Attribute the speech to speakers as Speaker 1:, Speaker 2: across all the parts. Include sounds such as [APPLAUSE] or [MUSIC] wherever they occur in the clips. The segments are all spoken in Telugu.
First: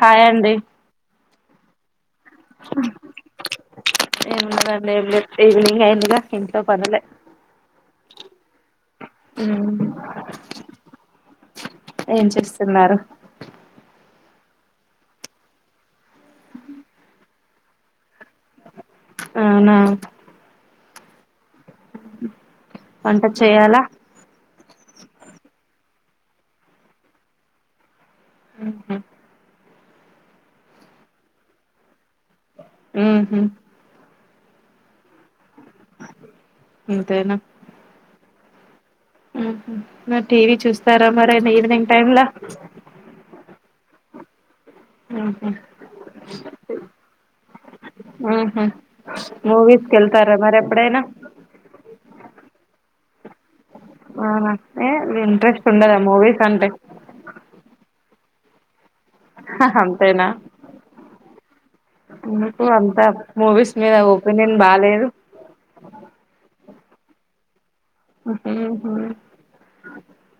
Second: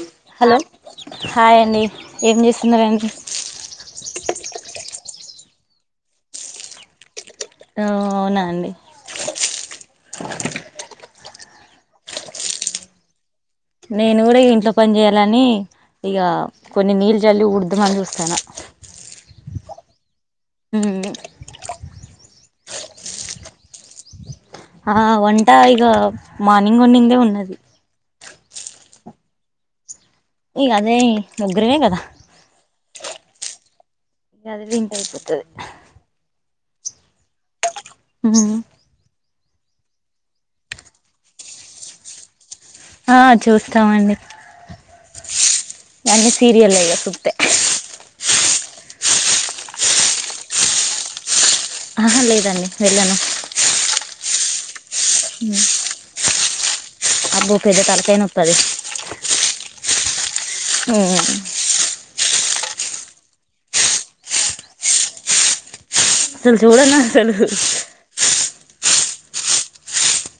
Speaker 1: హాయ్ అండి
Speaker 2: హలో హాయ్ అండి ఏం చేస్తున్నారండి
Speaker 1: ఏమున్నదండి ఏం లేదు ఈవినింగ్ అయిందిగా ఇంట్లో పనులే
Speaker 2: ఆ అవునా అండి
Speaker 1: ఏం చేస్తున్నారు
Speaker 2: నేను గూడా ఇంట్లో పని చేయాలని ఇగ కొన్ని నీళ్ళు జల్లి ఊడుదామని చూస్తున్న
Speaker 1: అవునా
Speaker 2: ఉమ్
Speaker 1: వంట చేయాలా
Speaker 2: ఆ వంట ఇగ మార్నింగ్ వండిందే ఉన్నది
Speaker 1: ఉమ్ హూ
Speaker 2: ఇగ అదే ముగ్గురమే గదా
Speaker 1: ఉమ్ హూ
Speaker 2: ఇగ అదే దింటే అయిపోతది
Speaker 1: అంతేనా
Speaker 2: ఉమ్
Speaker 1: ఉమ్ హూ మరి టీవీ చూస్తారా మరి ఈవినింగ్ టైమ్లా
Speaker 2: ఆ చూస్తామండి
Speaker 1: ఆహా
Speaker 2: అన్నీ సీరియల్ ఇక చూస్తే
Speaker 1: ఆహా మూవీస్ కెళ్తారా మరి ఎప్పుడైనా
Speaker 2: ఆహా లేదండి వెళ్ళను
Speaker 1: అవునా ఏ ఇంట్రెస్ట్ ఉండదా మూవీస్ అంటే
Speaker 2: అబ్బో పెద్ద తలకాయ నొప్పది
Speaker 1: ఆహా అంతేనా
Speaker 2: ఉమ్
Speaker 1: ఎందుకు అంతా మూవీస్ మీద ఒపీనియన్ బాలేేదు
Speaker 2: అసలు చూడనసలు
Speaker 1: ఉమ్ హూ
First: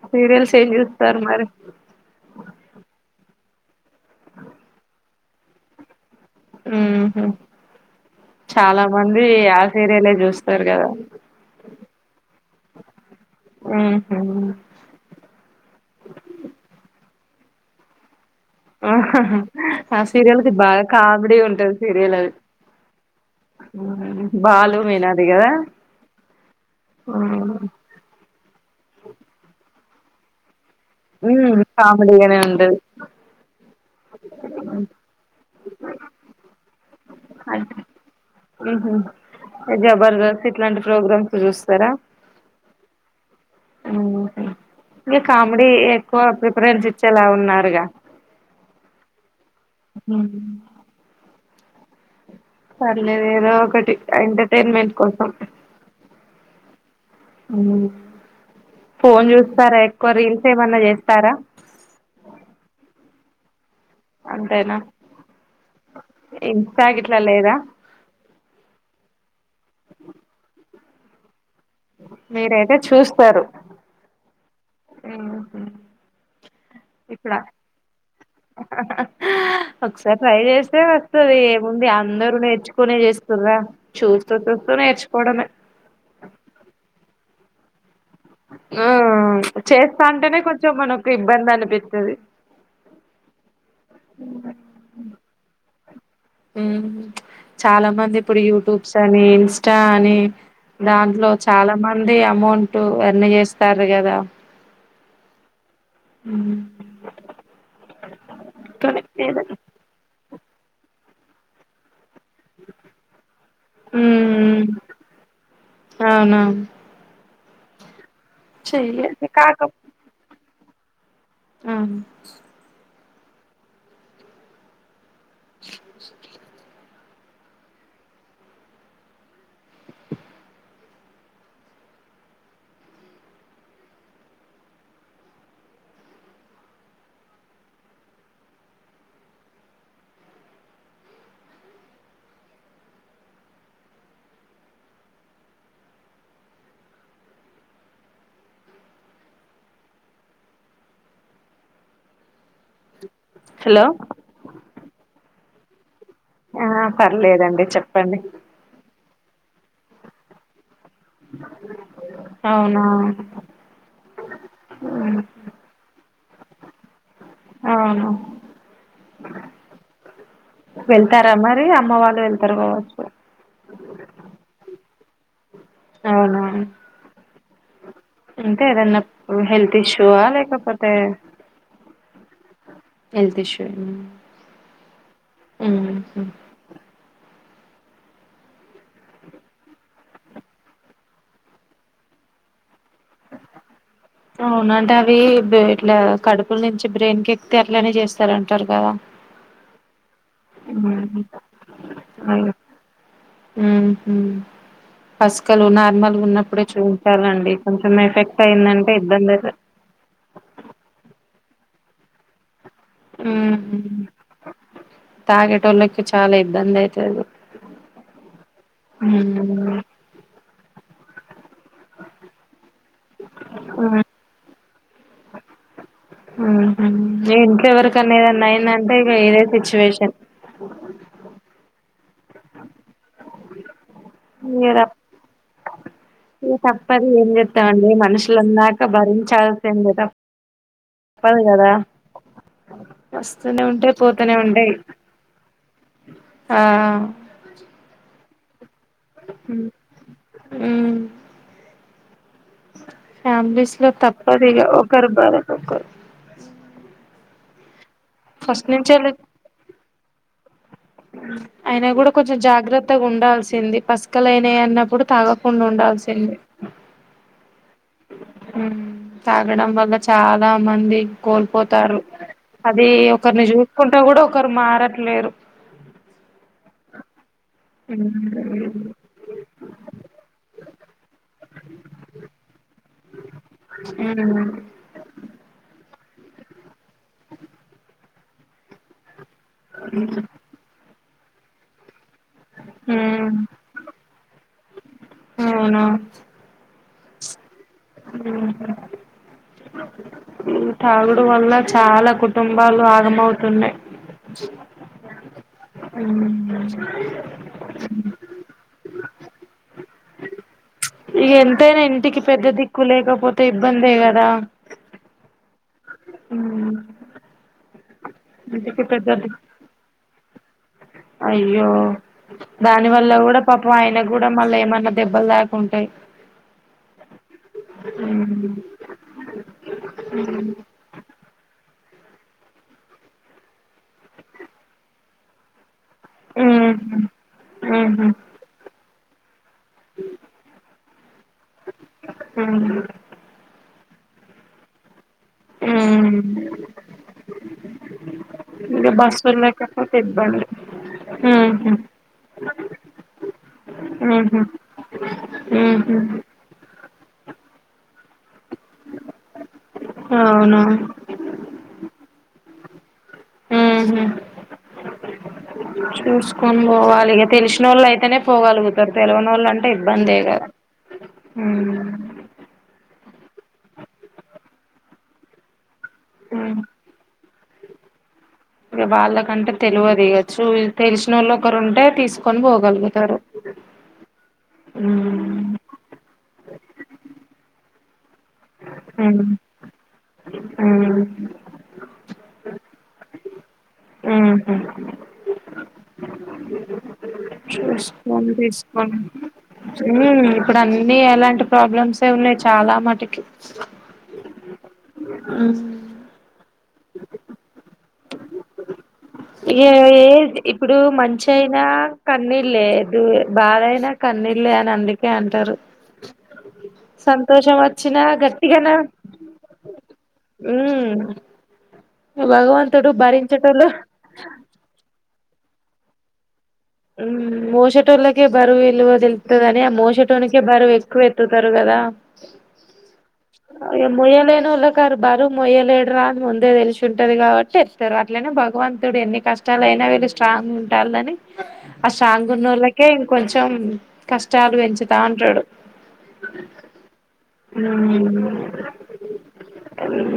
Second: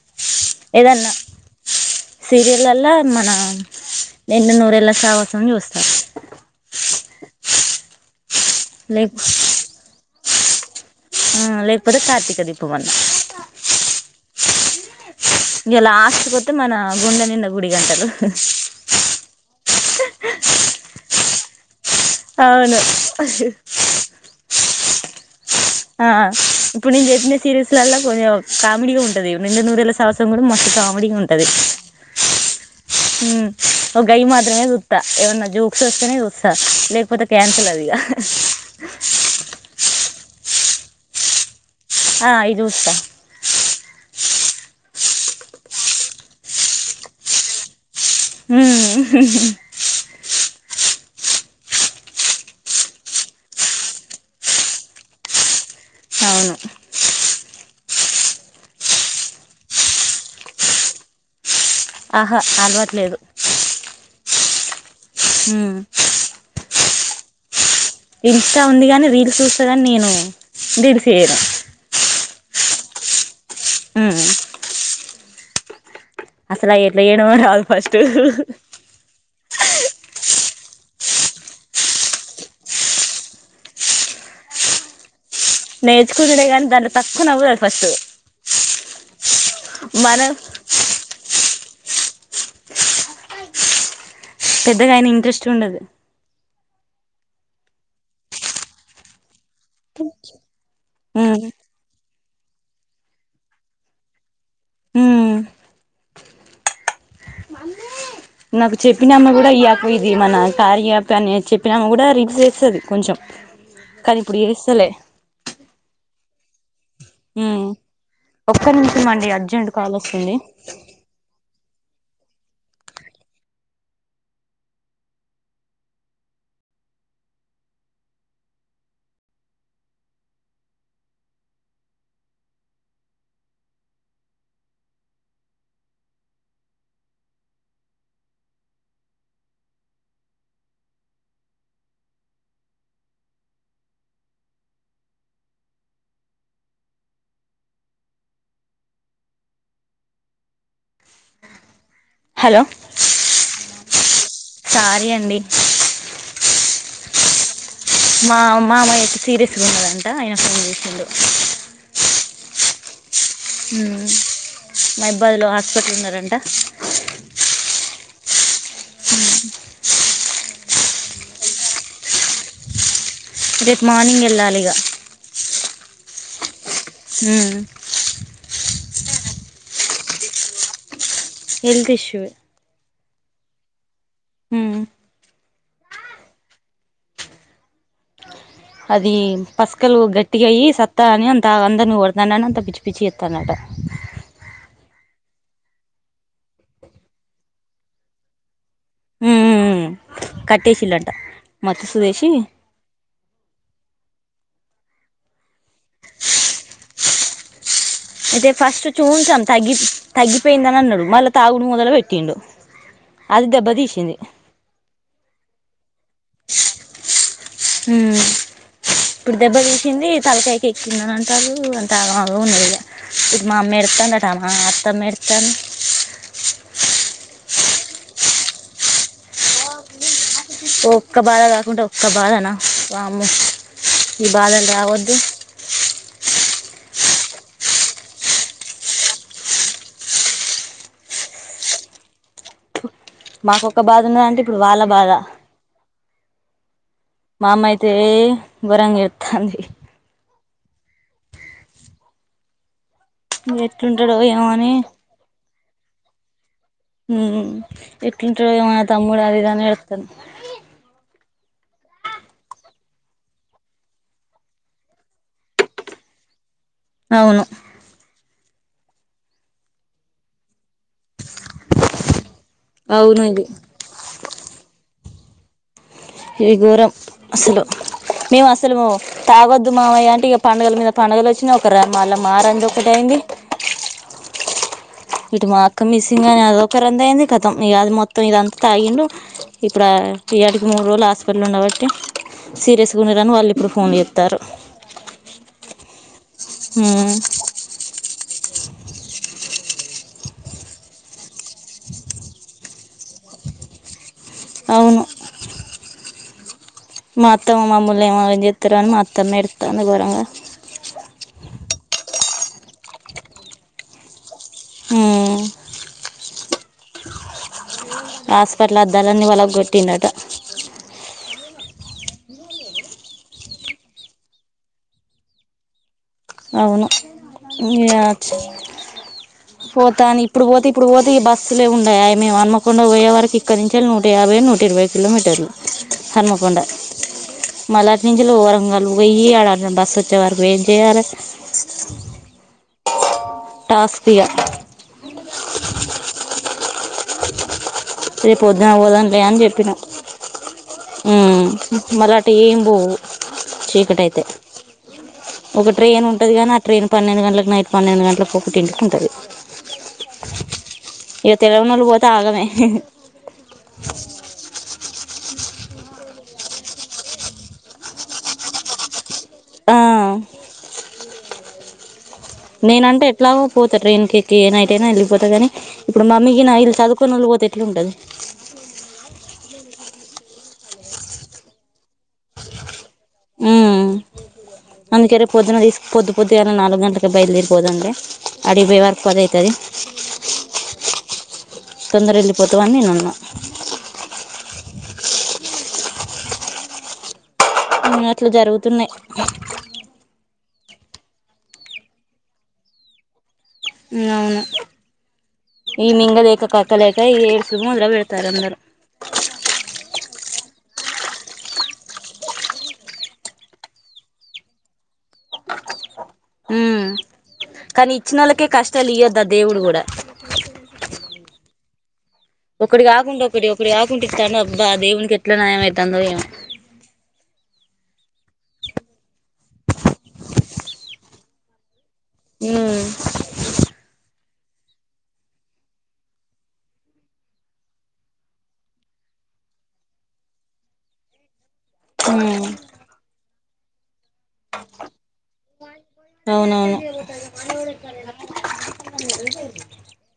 Speaker 2: ఏదన్నా సీరియల్ అల్లా మన నిండు నూరేళ్ళ సావాసం చూస్తా
Speaker 1: ఉమ్ హూ చాలా
Speaker 2: లేక
Speaker 1: మంది ఆ సీరియలే చూస్తారు గదా
Speaker 2: లేకపోతే కార్తీక దీపం అన్నా
Speaker 1: ఉమ్ హూ
Speaker 2: ఇగ లాస్ట్కు వస్తే మన గుండె నిండ గుడి గంటలు
Speaker 1: ఆహా హా ఆ సీరియల్కి బాగా కామెడీ ఉంటది సీరియల్ అది
Speaker 2: అవును
Speaker 1: బాలు మీనాది గదా
Speaker 2: ఆ ఇప్పుడు నేను జెప్పిన సీరియల్స్ అల్లా కొంచెం కామెడీగా ఉంటది నిండు నూరేల సావాసం కూడా మస్త్ కామెడీ
Speaker 1: ఉమ్ [UNINTELLIGIBLE]
Speaker 2: ఉమ్ ఒ గైయ్యి మాత్రమే చూత్త ఏవన్నా జోక్స్ వస్తేనే వస్తా లేకపోతే క్యాన్సల్ అదిగా
Speaker 1: ఉహ్మ్ జబర్దస్త్ ఇట్లాంటి ప్రోగ్రామ్స్ చూస్
Speaker 2: ఆ అయి జుస్తా
Speaker 1: ఉహు ఇగ కామెడీ ఎక్కువ ప్రిఫరెన్స్ ఇచ్చేలా ఉన్నారుగా
Speaker 2: ఉ
Speaker 1: కేంటి పర్లేదు ఏదో ఒకటి ఎంటర్టైన్మెంట్ కోసం
Speaker 2: అవును
Speaker 1: ఫోన్ చూస్తారా ఎక్కువ రీల్స్ ఏమన్నా చేస్తారా
Speaker 2: ఆహా అలవాట్లేదు
Speaker 1: అంతేనా
Speaker 2: ఉమ్
Speaker 1: ఇన్స్టా గిట్ల లేదా
Speaker 2: ఇన్స్టా ఉంది గాని రీల్ చూస్తాగాని నేను రీల్స్ చెయ
Speaker 1: మీరైతే చూస్తారు
Speaker 2: ఉం
Speaker 1: ఉమ్ హు
Speaker 2: అసలు ఎట్లా చేయడమో రాదు ఫస్ట్
Speaker 1: ఒకసారి ట్రై చేస్తే వస్తది ఏముంది అందరు నేర్చుకొనే చేస్తురా చూస్తూ చూస్త నేర్చుకోడమె
Speaker 2: నేర్చుకునుడేగాని దాంట్ల తక్కువ నవ్వు రాదు ఫస్ట్
Speaker 1: ఆ చేస్తా
Speaker 2: మనం
Speaker 1: అంటేనే కొంచెం మనకు ఇబ్బంది అని పిత్తది
Speaker 2: పెద్దగా ఆయన ఇంట్రెస్ట్ ఉండదు
Speaker 1: ఉమ్ చాలా మంది ఇప్పుడు యూట్యూబ్స్ అని ఇంస్టా అని దాంట్లో
Speaker 2: ఉమ్
Speaker 1: చాలా మంది అమౌంట్ ఎర్న్ చేస్తార్రు కదా
Speaker 2: ఉమ్
Speaker 1: ఉమ్
Speaker 2: నాకు చెప్పినామ కూడా ఇక ఇది మన కార్య యాప్ అనే చెప్పినామ కూడా చేస్తది కొంచెం కానీ ఇప్పుడు
Speaker 1: ఉమ్
Speaker 2: చేస్తలే
Speaker 1: అవునా
Speaker 2: ఉమ్ ఒక్క
Speaker 1: చెయ్యండి
Speaker 2: నిమిషమండి అర్జెంట్ కాల్ వస్తుంది
Speaker 1: ఉమ్ స
Speaker 2: హలో
Speaker 1: హలో
Speaker 2: సారీ అండి
Speaker 1: ఆ పర్లేదండి చెప్ప
Speaker 2: మా మామయ్య కు అయితే సీరియస్గా ఉన్నదంట ఆయన ఫోన్ చేసిండు
Speaker 1: అవునా
Speaker 2: ఉమ్ మైబాద్లో హాస్పిట్ల ఉన్నారంట
Speaker 1: అవును
Speaker 2: హ
Speaker 1: వెళ్తారా మరి అమ్మ వాళ్ళు వెళ్తారు కావచ్చు
Speaker 2: రేపు మార్నింగ్ వెళ్ళాలి ఇగ
Speaker 1: అవునా
Speaker 2: ఉమ్
Speaker 1: అంటే ఏదన్నా హెల్త్ ఇష్యూవా లేకపోతే
Speaker 2: హెల్త్ ఇష్యూ వె
Speaker 1: ఎల్త్ ఇష్యూ ఏనా ఉహ్మ్
Speaker 2: అది పసుకలు గట్టిగా అయి సత్తా అని అంత అందరిని కొడతండని అంత పిచ్చి పిచ్చి చేత్తనంట
Speaker 1: అవునంట అవి ఇట్లా కడుపుల నుంచి బ్రెయిన్ కె ఎక్తే అట్లనే చేస్తారంటారు అ
Speaker 2: ఉమ్ కట్టేసిల్లంట మత్తు సుదేసి
Speaker 1: [UNINTELLIGIBLE] ఉహ్మ్ పసుకలు నార్మల్ ఉన్నప్పుడే చూయించాలండి కొంచెం ఎఫెక్ట్
Speaker 2: అయితే ఫస్ట్
Speaker 1: అయిందంటే ఇబ్బంది
Speaker 2: చూంచాం
Speaker 1: అయిత
Speaker 2: తగ్గి తగ్గిపోయిందని అన్నారు మళ్ళా తాగుడు మొదలు పెట్టిండు అది దెబ్బ
Speaker 1: ఉమ్
Speaker 2: తీసింది.
Speaker 1: తాగేటోళ్ళకి చాలా ఇబ్బంది అయితది
Speaker 2: హ్మ్మ్ ఇప్పుడు దెబ్బ తీసింది తలకాయ్. ఎక్కింద అంటారు అంత ఆలో ఉందిగ మా అమ్మ
Speaker 1: ఉహు
Speaker 2: ఎడుత్తందట మా తమెర్థన్
Speaker 1: ఇంట్లోెవరికనే ఏదన్నాయిందంటే ఇక ఏదే సిచ్యువేషన్
Speaker 2: ఒక్క బాధ కాకుంటే ఒక్క బాధనా వామ్మో. బాధలు
Speaker 1: ఇగ తప్
Speaker 2: రావొద్దు
Speaker 1: తప్పదు ఏం చెతామండి మనుషులన్నాక భరించాల్సింది కద పదు కదా వస్తూనే
Speaker 2: మాకొక్క
Speaker 1: ఉంటాయి
Speaker 2: బాధ
Speaker 1: పోతూనే
Speaker 2: ఉన్నదంటే ఇప్పుడు
Speaker 1: ఉంటాయి
Speaker 2: వాళ్ళ బాధ
Speaker 1: ఆ
Speaker 2: మామ్మయితే ఘోరంగా ఏడ్తంది.
Speaker 1: అ ఫ్యామిలీస్ లో
Speaker 2: ఎట్లుంటాడో ఏమో
Speaker 1: తప్పదు ఇ
Speaker 2: అని
Speaker 1: ఒకరు బార ఒకరు
Speaker 2: ఉమ్ ఎట్లుంటడో
Speaker 1: ఫస్ట్
Speaker 2: యేమో మా తమ్ముడ
Speaker 1: నుంచి
Speaker 2: దిదని ఏడుత్తంది.
Speaker 1: అయినా కూడా కొంచెం జాగ్రత్తగా ఉండాల్సింది పసుకలనా అన్నప్పుడు తాగకుండా ఉండాల్సింద చెడి
Speaker 2: అవును
Speaker 1: తాగడం వల్ల చాలా మంది కోల్పోతారు అది
Speaker 2: అవును
Speaker 1: ఒకరిని
Speaker 2: ఇది
Speaker 1: చూసుకుంటా కూడా ఒకరు మారట్లేరు
Speaker 2: ఏ ఘోరం అసలు మేము అసలు
Speaker 1: ఉమ్
Speaker 2: బోము. తాగొద్దు మామయ అంటే ఇగ పండగల మీద పండగలొచ్చినా ఒక రమ్ మళ్ళ మారందోకటయింది.
Speaker 1: ఆ
Speaker 2: ఇటు మాక్క మిస్సింగ్ అని అదొక రందయింది. కదం ఇ అది మొత్తం ఇదంతా తాగిండు ఇప్పుడ ఈయాడికి మూడు రోజులు హాస్పిటల్ ఉండబట్టి. సీరియస్ గా ఉండరని వాల్లిప్పుడు ఫోన్ చేత్తారు.
Speaker 1: అవునా
Speaker 2: ఉమ్
Speaker 1: ఉ ఈ తాగుడు వల్ల చాలా కుటుంబాలు ఆగమవుతున్నాయి
Speaker 2: అవును
Speaker 1: ఉ
Speaker 2: మత్తా, మా మామోళ్ళు ఏమాగం చేత్తారో అని మత్తమ్మ ఏడుత్తంది.
Speaker 1: ఇక ఎంతైనా ఇంటికి పెద్ద దిక్కు లేకపోతే ఇబ్బందే కదా
Speaker 2: హ్మ్మ్
Speaker 1: ఉ
Speaker 2: హాస్పటల్ అద్దాలన్నీ పగల గొట్టిండంటా.
Speaker 1: అయ్యో దాని వల్ల కూడా పాపం ఆయన కూడా మళ్ళా ఏమన్నా దెబ్బలు దాకుంటాయి
Speaker 2: అవును ఇయాచ్ పోతాని ఇప్పుడు బోతే ఇప్పుడు బోతే ఇగ బస్సులే ఉం మేమనమకుండా పోయే వరకిక్కడి నుంచి నూట యాభై, నూట ఇరవై కిలోమీటర్లు. హర్మకొండ
Speaker 1: ఉహు
Speaker 2: మలాటి
Speaker 1: ఉహు
Speaker 2: నుంచిలో ఓరంగలు పొయ్యి ఆడా బస్ వచ్చే వరకు వెయిట్ చెయ్యాలే.
Speaker 1: హ
Speaker 2: టాస్కిగా
Speaker 1: ఉమ్
Speaker 2: రేపొద్దునా
Speaker 1: ఇక
Speaker 2: పోదాం లే
Speaker 1: బస్సు
Speaker 2: అని చెప్పినా.
Speaker 1: లేకపోతే ఇబ్బంది
Speaker 2: ఉమ్
Speaker 1: ఉహు
Speaker 2: మరటు ఏం పోవు చీకటైతే
Speaker 1: ఉహు
Speaker 2: ఒక
Speaker 1: ఉహు
Speaker 2: ట్రైన్ ఉంటది గానీ ఆ ట్రైన్ పన్నెండు గంటలకు, నైట్ పన్నెండు గంటలకు. తెలుసుకుంటరు
Speaker 1: అవునా
Speaker 2: ఇగ తెలవనోళ్లు బోతే ఆగమే.
Speaker 1: ఊహు చూసుకొని పోవాలిక తెలిసిన వాళ్ళు అయితేనే పోగలుగుతారు తెలివన వాళ్ళంటే
Speaker 2: ఆ
Speaker 1: ఇబ్బంది కదా
Speaker 2: నేనంటే ఎట్లాగో పోతా ట్రైన్కి ఎక్కి ఏ నైట్ అయినా వెళ్ళిపోతా గని ఇప్పుడు మమ్మీ గినా ఇల్ చదువుకున్నోళ్ళు పోతే ఎట్లుంటది
Speaker 1: ఇగ వాళ్ళకంటే తెలువదిగ చు తెలిసినోళ్ళు ఒకరు ఉంటే తీసుకొని పోగలను
Speaker 2: ఉమ్ అందుకేరే
Speaker 1: హ్మ్
Speaker 2: పొద్దున తీసు పొద్దు పొద్దుగాల నాలుగు గంటలకే బయలుదేరి పొదాంలే ఆడికి బొయ్యే వరక్
Speaker 1: హ్మ్
Speaker 2: పదైతది
Speaker 1: హ్మ్
Speaker 2: తొందరెళ్ళిపోతావని నేనున్నా
Speaker 1: ఊహు
Speaker 2: ఇంగ
Speaker 1: చూసుకోం
Speaker 2: అట్లా
Speaker 1: తీసుకోం
Speaker 2: జరుగుతున్నాయి
Speaker 1: ఇక్కడ అన్నీ అలాంటి ప్రాబ్లమ్సే ఉన్నాయి చాలా మటుకి
Speaker 2: అవును ఈవినింగదేక్ కక్కలేక ఏడిసి ముదర వెడతారందరు
Speaker 1: ఏ ఏడ్ ఇప్పుడు మంచైనా కన్నీళ్లే డు బాధైనా కన్నీ విల్లే అని అందుకే అంటారు
Speaker 2: ఉమ్
Speaker 1: సంతోషం
Speaker 2: కానీ
Speaker 1: వచ్చినా
Speaker 2: ఇచ్చినోళ్ళకే
Speaker 1: గట్టిగానా
Speaker 2: కష్టాలు ఇయ్యొద్దు ఆ దేవుడు కూడా
Speaker 1: ఉమ్
Speaker 2: ఒకటి కాకుండా ఒకటి ఒకటి కాకుండా ఇస్తాను అబ్బా దేవునికి ఎట్లా న్యాయమైతాందో ఏమో
Speaker 1: హ్మ్. మోసేటోళ్ళకే బరువు ఇల్లు వదిలిత్తదని ఆ మోషెటోనికే బరువు ఎక్కువ ఎత్తుతారు కదా ఇగ మొయ్యలేరు లకారు బరు మొయ్యలేడు రా అని ముందే తెలిషుంటది కాబట్టి ఇస్తారు అట్లనే భగవంతుడు ఎన్ని క ష్టాలైనా వీళ్ళు స్ట్రాంగ్ ఉంటాల్లని ఆ సాంగు
Speaker 2: ఉమ్
Speaker 1: ఉనోళ్ళకే ఇంకొంచెం కష్టాలు పెంచుతా ఉంటాడు
Speaker 2: అవునవును
Speaker 1: మ్మ్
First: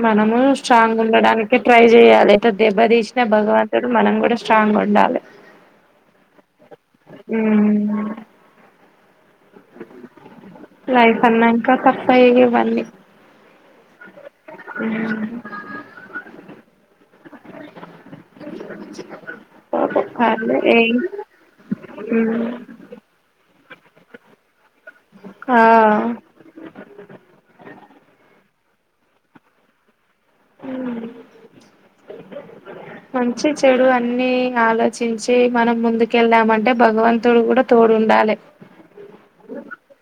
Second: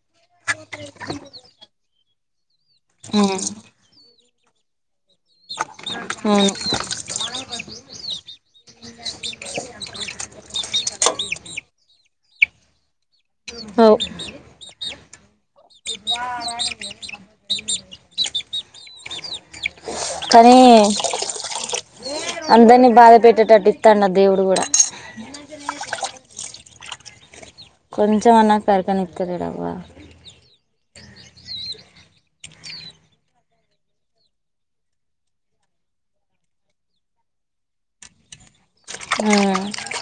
Speaker 1: మనము స్ట్రాంగ్ ఉండడానికి ట్రై చెయాలి దెబ్బతీసిన
Speaker 2: అవును
Speaker 1: భగవంతుడు మనం గుడ స్ట్రాంగ్ ఉండాలి మ్మ్
Speaker 2: ఉండని
Speaker 1: లైఫ్ అన్నాంకా తప్పయి ఇవన్నీ మ్మ్
Speaker 2: గుడ్వార అనే చేసినం
Speaker 1: పాపం
Speaker 2: కానీ
Speaker 1: పర్లే ఏం ఉమ్
Speaker 2: అందరినీ బాధ పెట్టేటట్టు ఇస్తాన్న అ దేవుడు గుడా
Speaker 1: ఆ
Speaker 2: వాడికన్న ఇత్తతేదవ్వ
Speaker 1: ఆ మంచి చెడు అన్నీ ఆలోచించి మనం ముందుకెళ్ళామంటే భగవంతుడు గుడా తో ఉండాలే
Speaker 2: మ్మ్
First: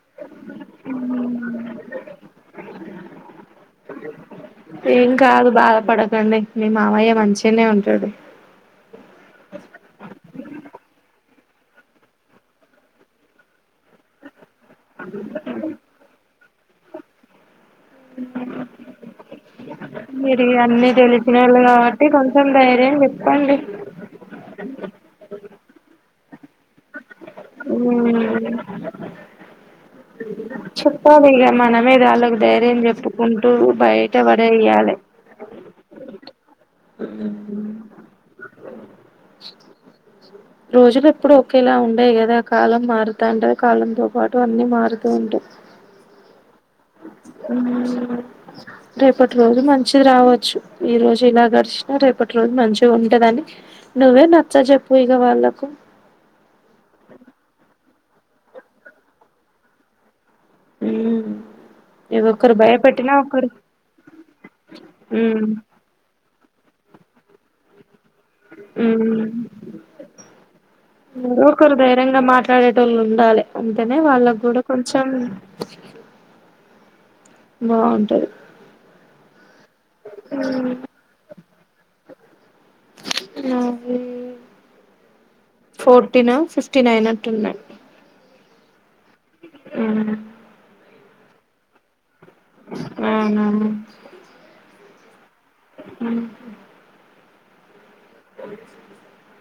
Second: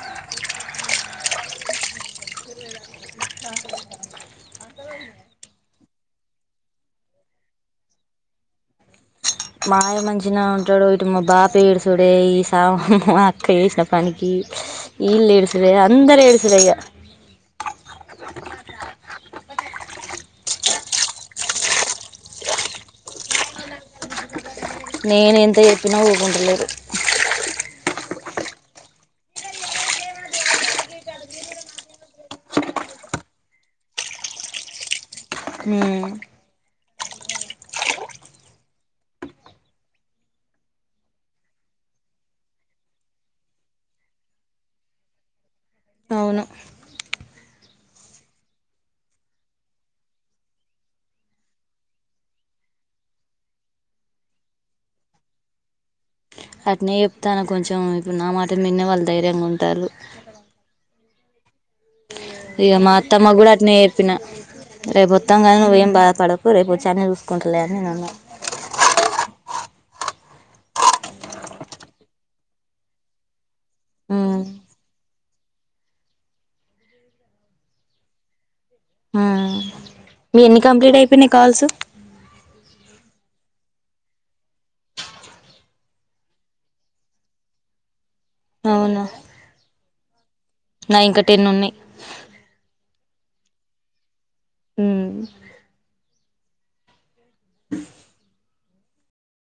Speaker 1: ఏం కాదు బాధ పడకండి మీ మావయ్య మంచిగనే ఉంటాడు
Speaker 2: మాయ మంచినే ఉంటడు ఇటు మా బాప్ ఏడ్సుడే ఈ సా మా అక్క చేసిన పనికి ఈళ్ళేడుసుడే అందరేడుసుడే ఇగ
Speaker 1: మీరు ఇగ అన్నీ తెలినిసోళ్ళు కాబట్టి కొంచెం ధైర్యం చెప్పండి
Speaker 2: నేనెంత చెప్పినా ఊకుంటలేరు
Speaker 1: చెప్పాలి ఇగ మనమేద వాళ్ళకి ధైర్యం చెప్పుకుంటూ బయట బడేయ్యాలె
Speaker 2: ఉమ్
Speaker 1: రోజులు ఎప్పుడు ఒకేలా ఉండయి గదా కాలం మారుతాంట కాలంతో పాటు అన్నీ మారుతూ ఉంటాయి
Speaker 2: త
Speaker 1: మ్మ్ రేపటి రోజు మంచిది రావచ్చు ఈ రోజు ఇలా గడిచినా రేపటి రోజు రోజు మంచిగా ఉంటదని నువ్వే నచ్చ జెప్పు ఇగ వాళ్ళకు
Speaker 2: అట్నే చెప్తాన కొంచెం ఇప్పుడు నా మాట ఇని ఇంగ వాళ్ళు ధైర్యంగా ఉంటారు
Speaker 1: మ్మ్
Speaker 2: ఇగ మా అత్తమ్మ కూడా అట్లనే చెప్పిన రేపు వొత్తం కదా నువ్వేం బాధపడకు రేపు వచ్చకా అన్ని చూసుకుంటలే అని అన్నాను
Speaker 1: ఒకరు ధైర్యంగా మాట్లాడే వాళ్ళు ఉండాలి ఉంటేనే వాళ్ళకి కూడా కొంచెం బాగుంటది
Speaker 2: మీవి ఎన్ని కంప్లీట్ అయిపోయినాయి కాల్స్
Speaker 1: నావి ఫోర్టీనో ఫిఫ్టీనో అయినట్టు ఉన్నాయి
Speaker 2: అవునా నా ఇంకా టెన్ ఉన్నాయి
Speaker 1: అవునా
Speaker 2: మ్మ్
Speaker 1: హ్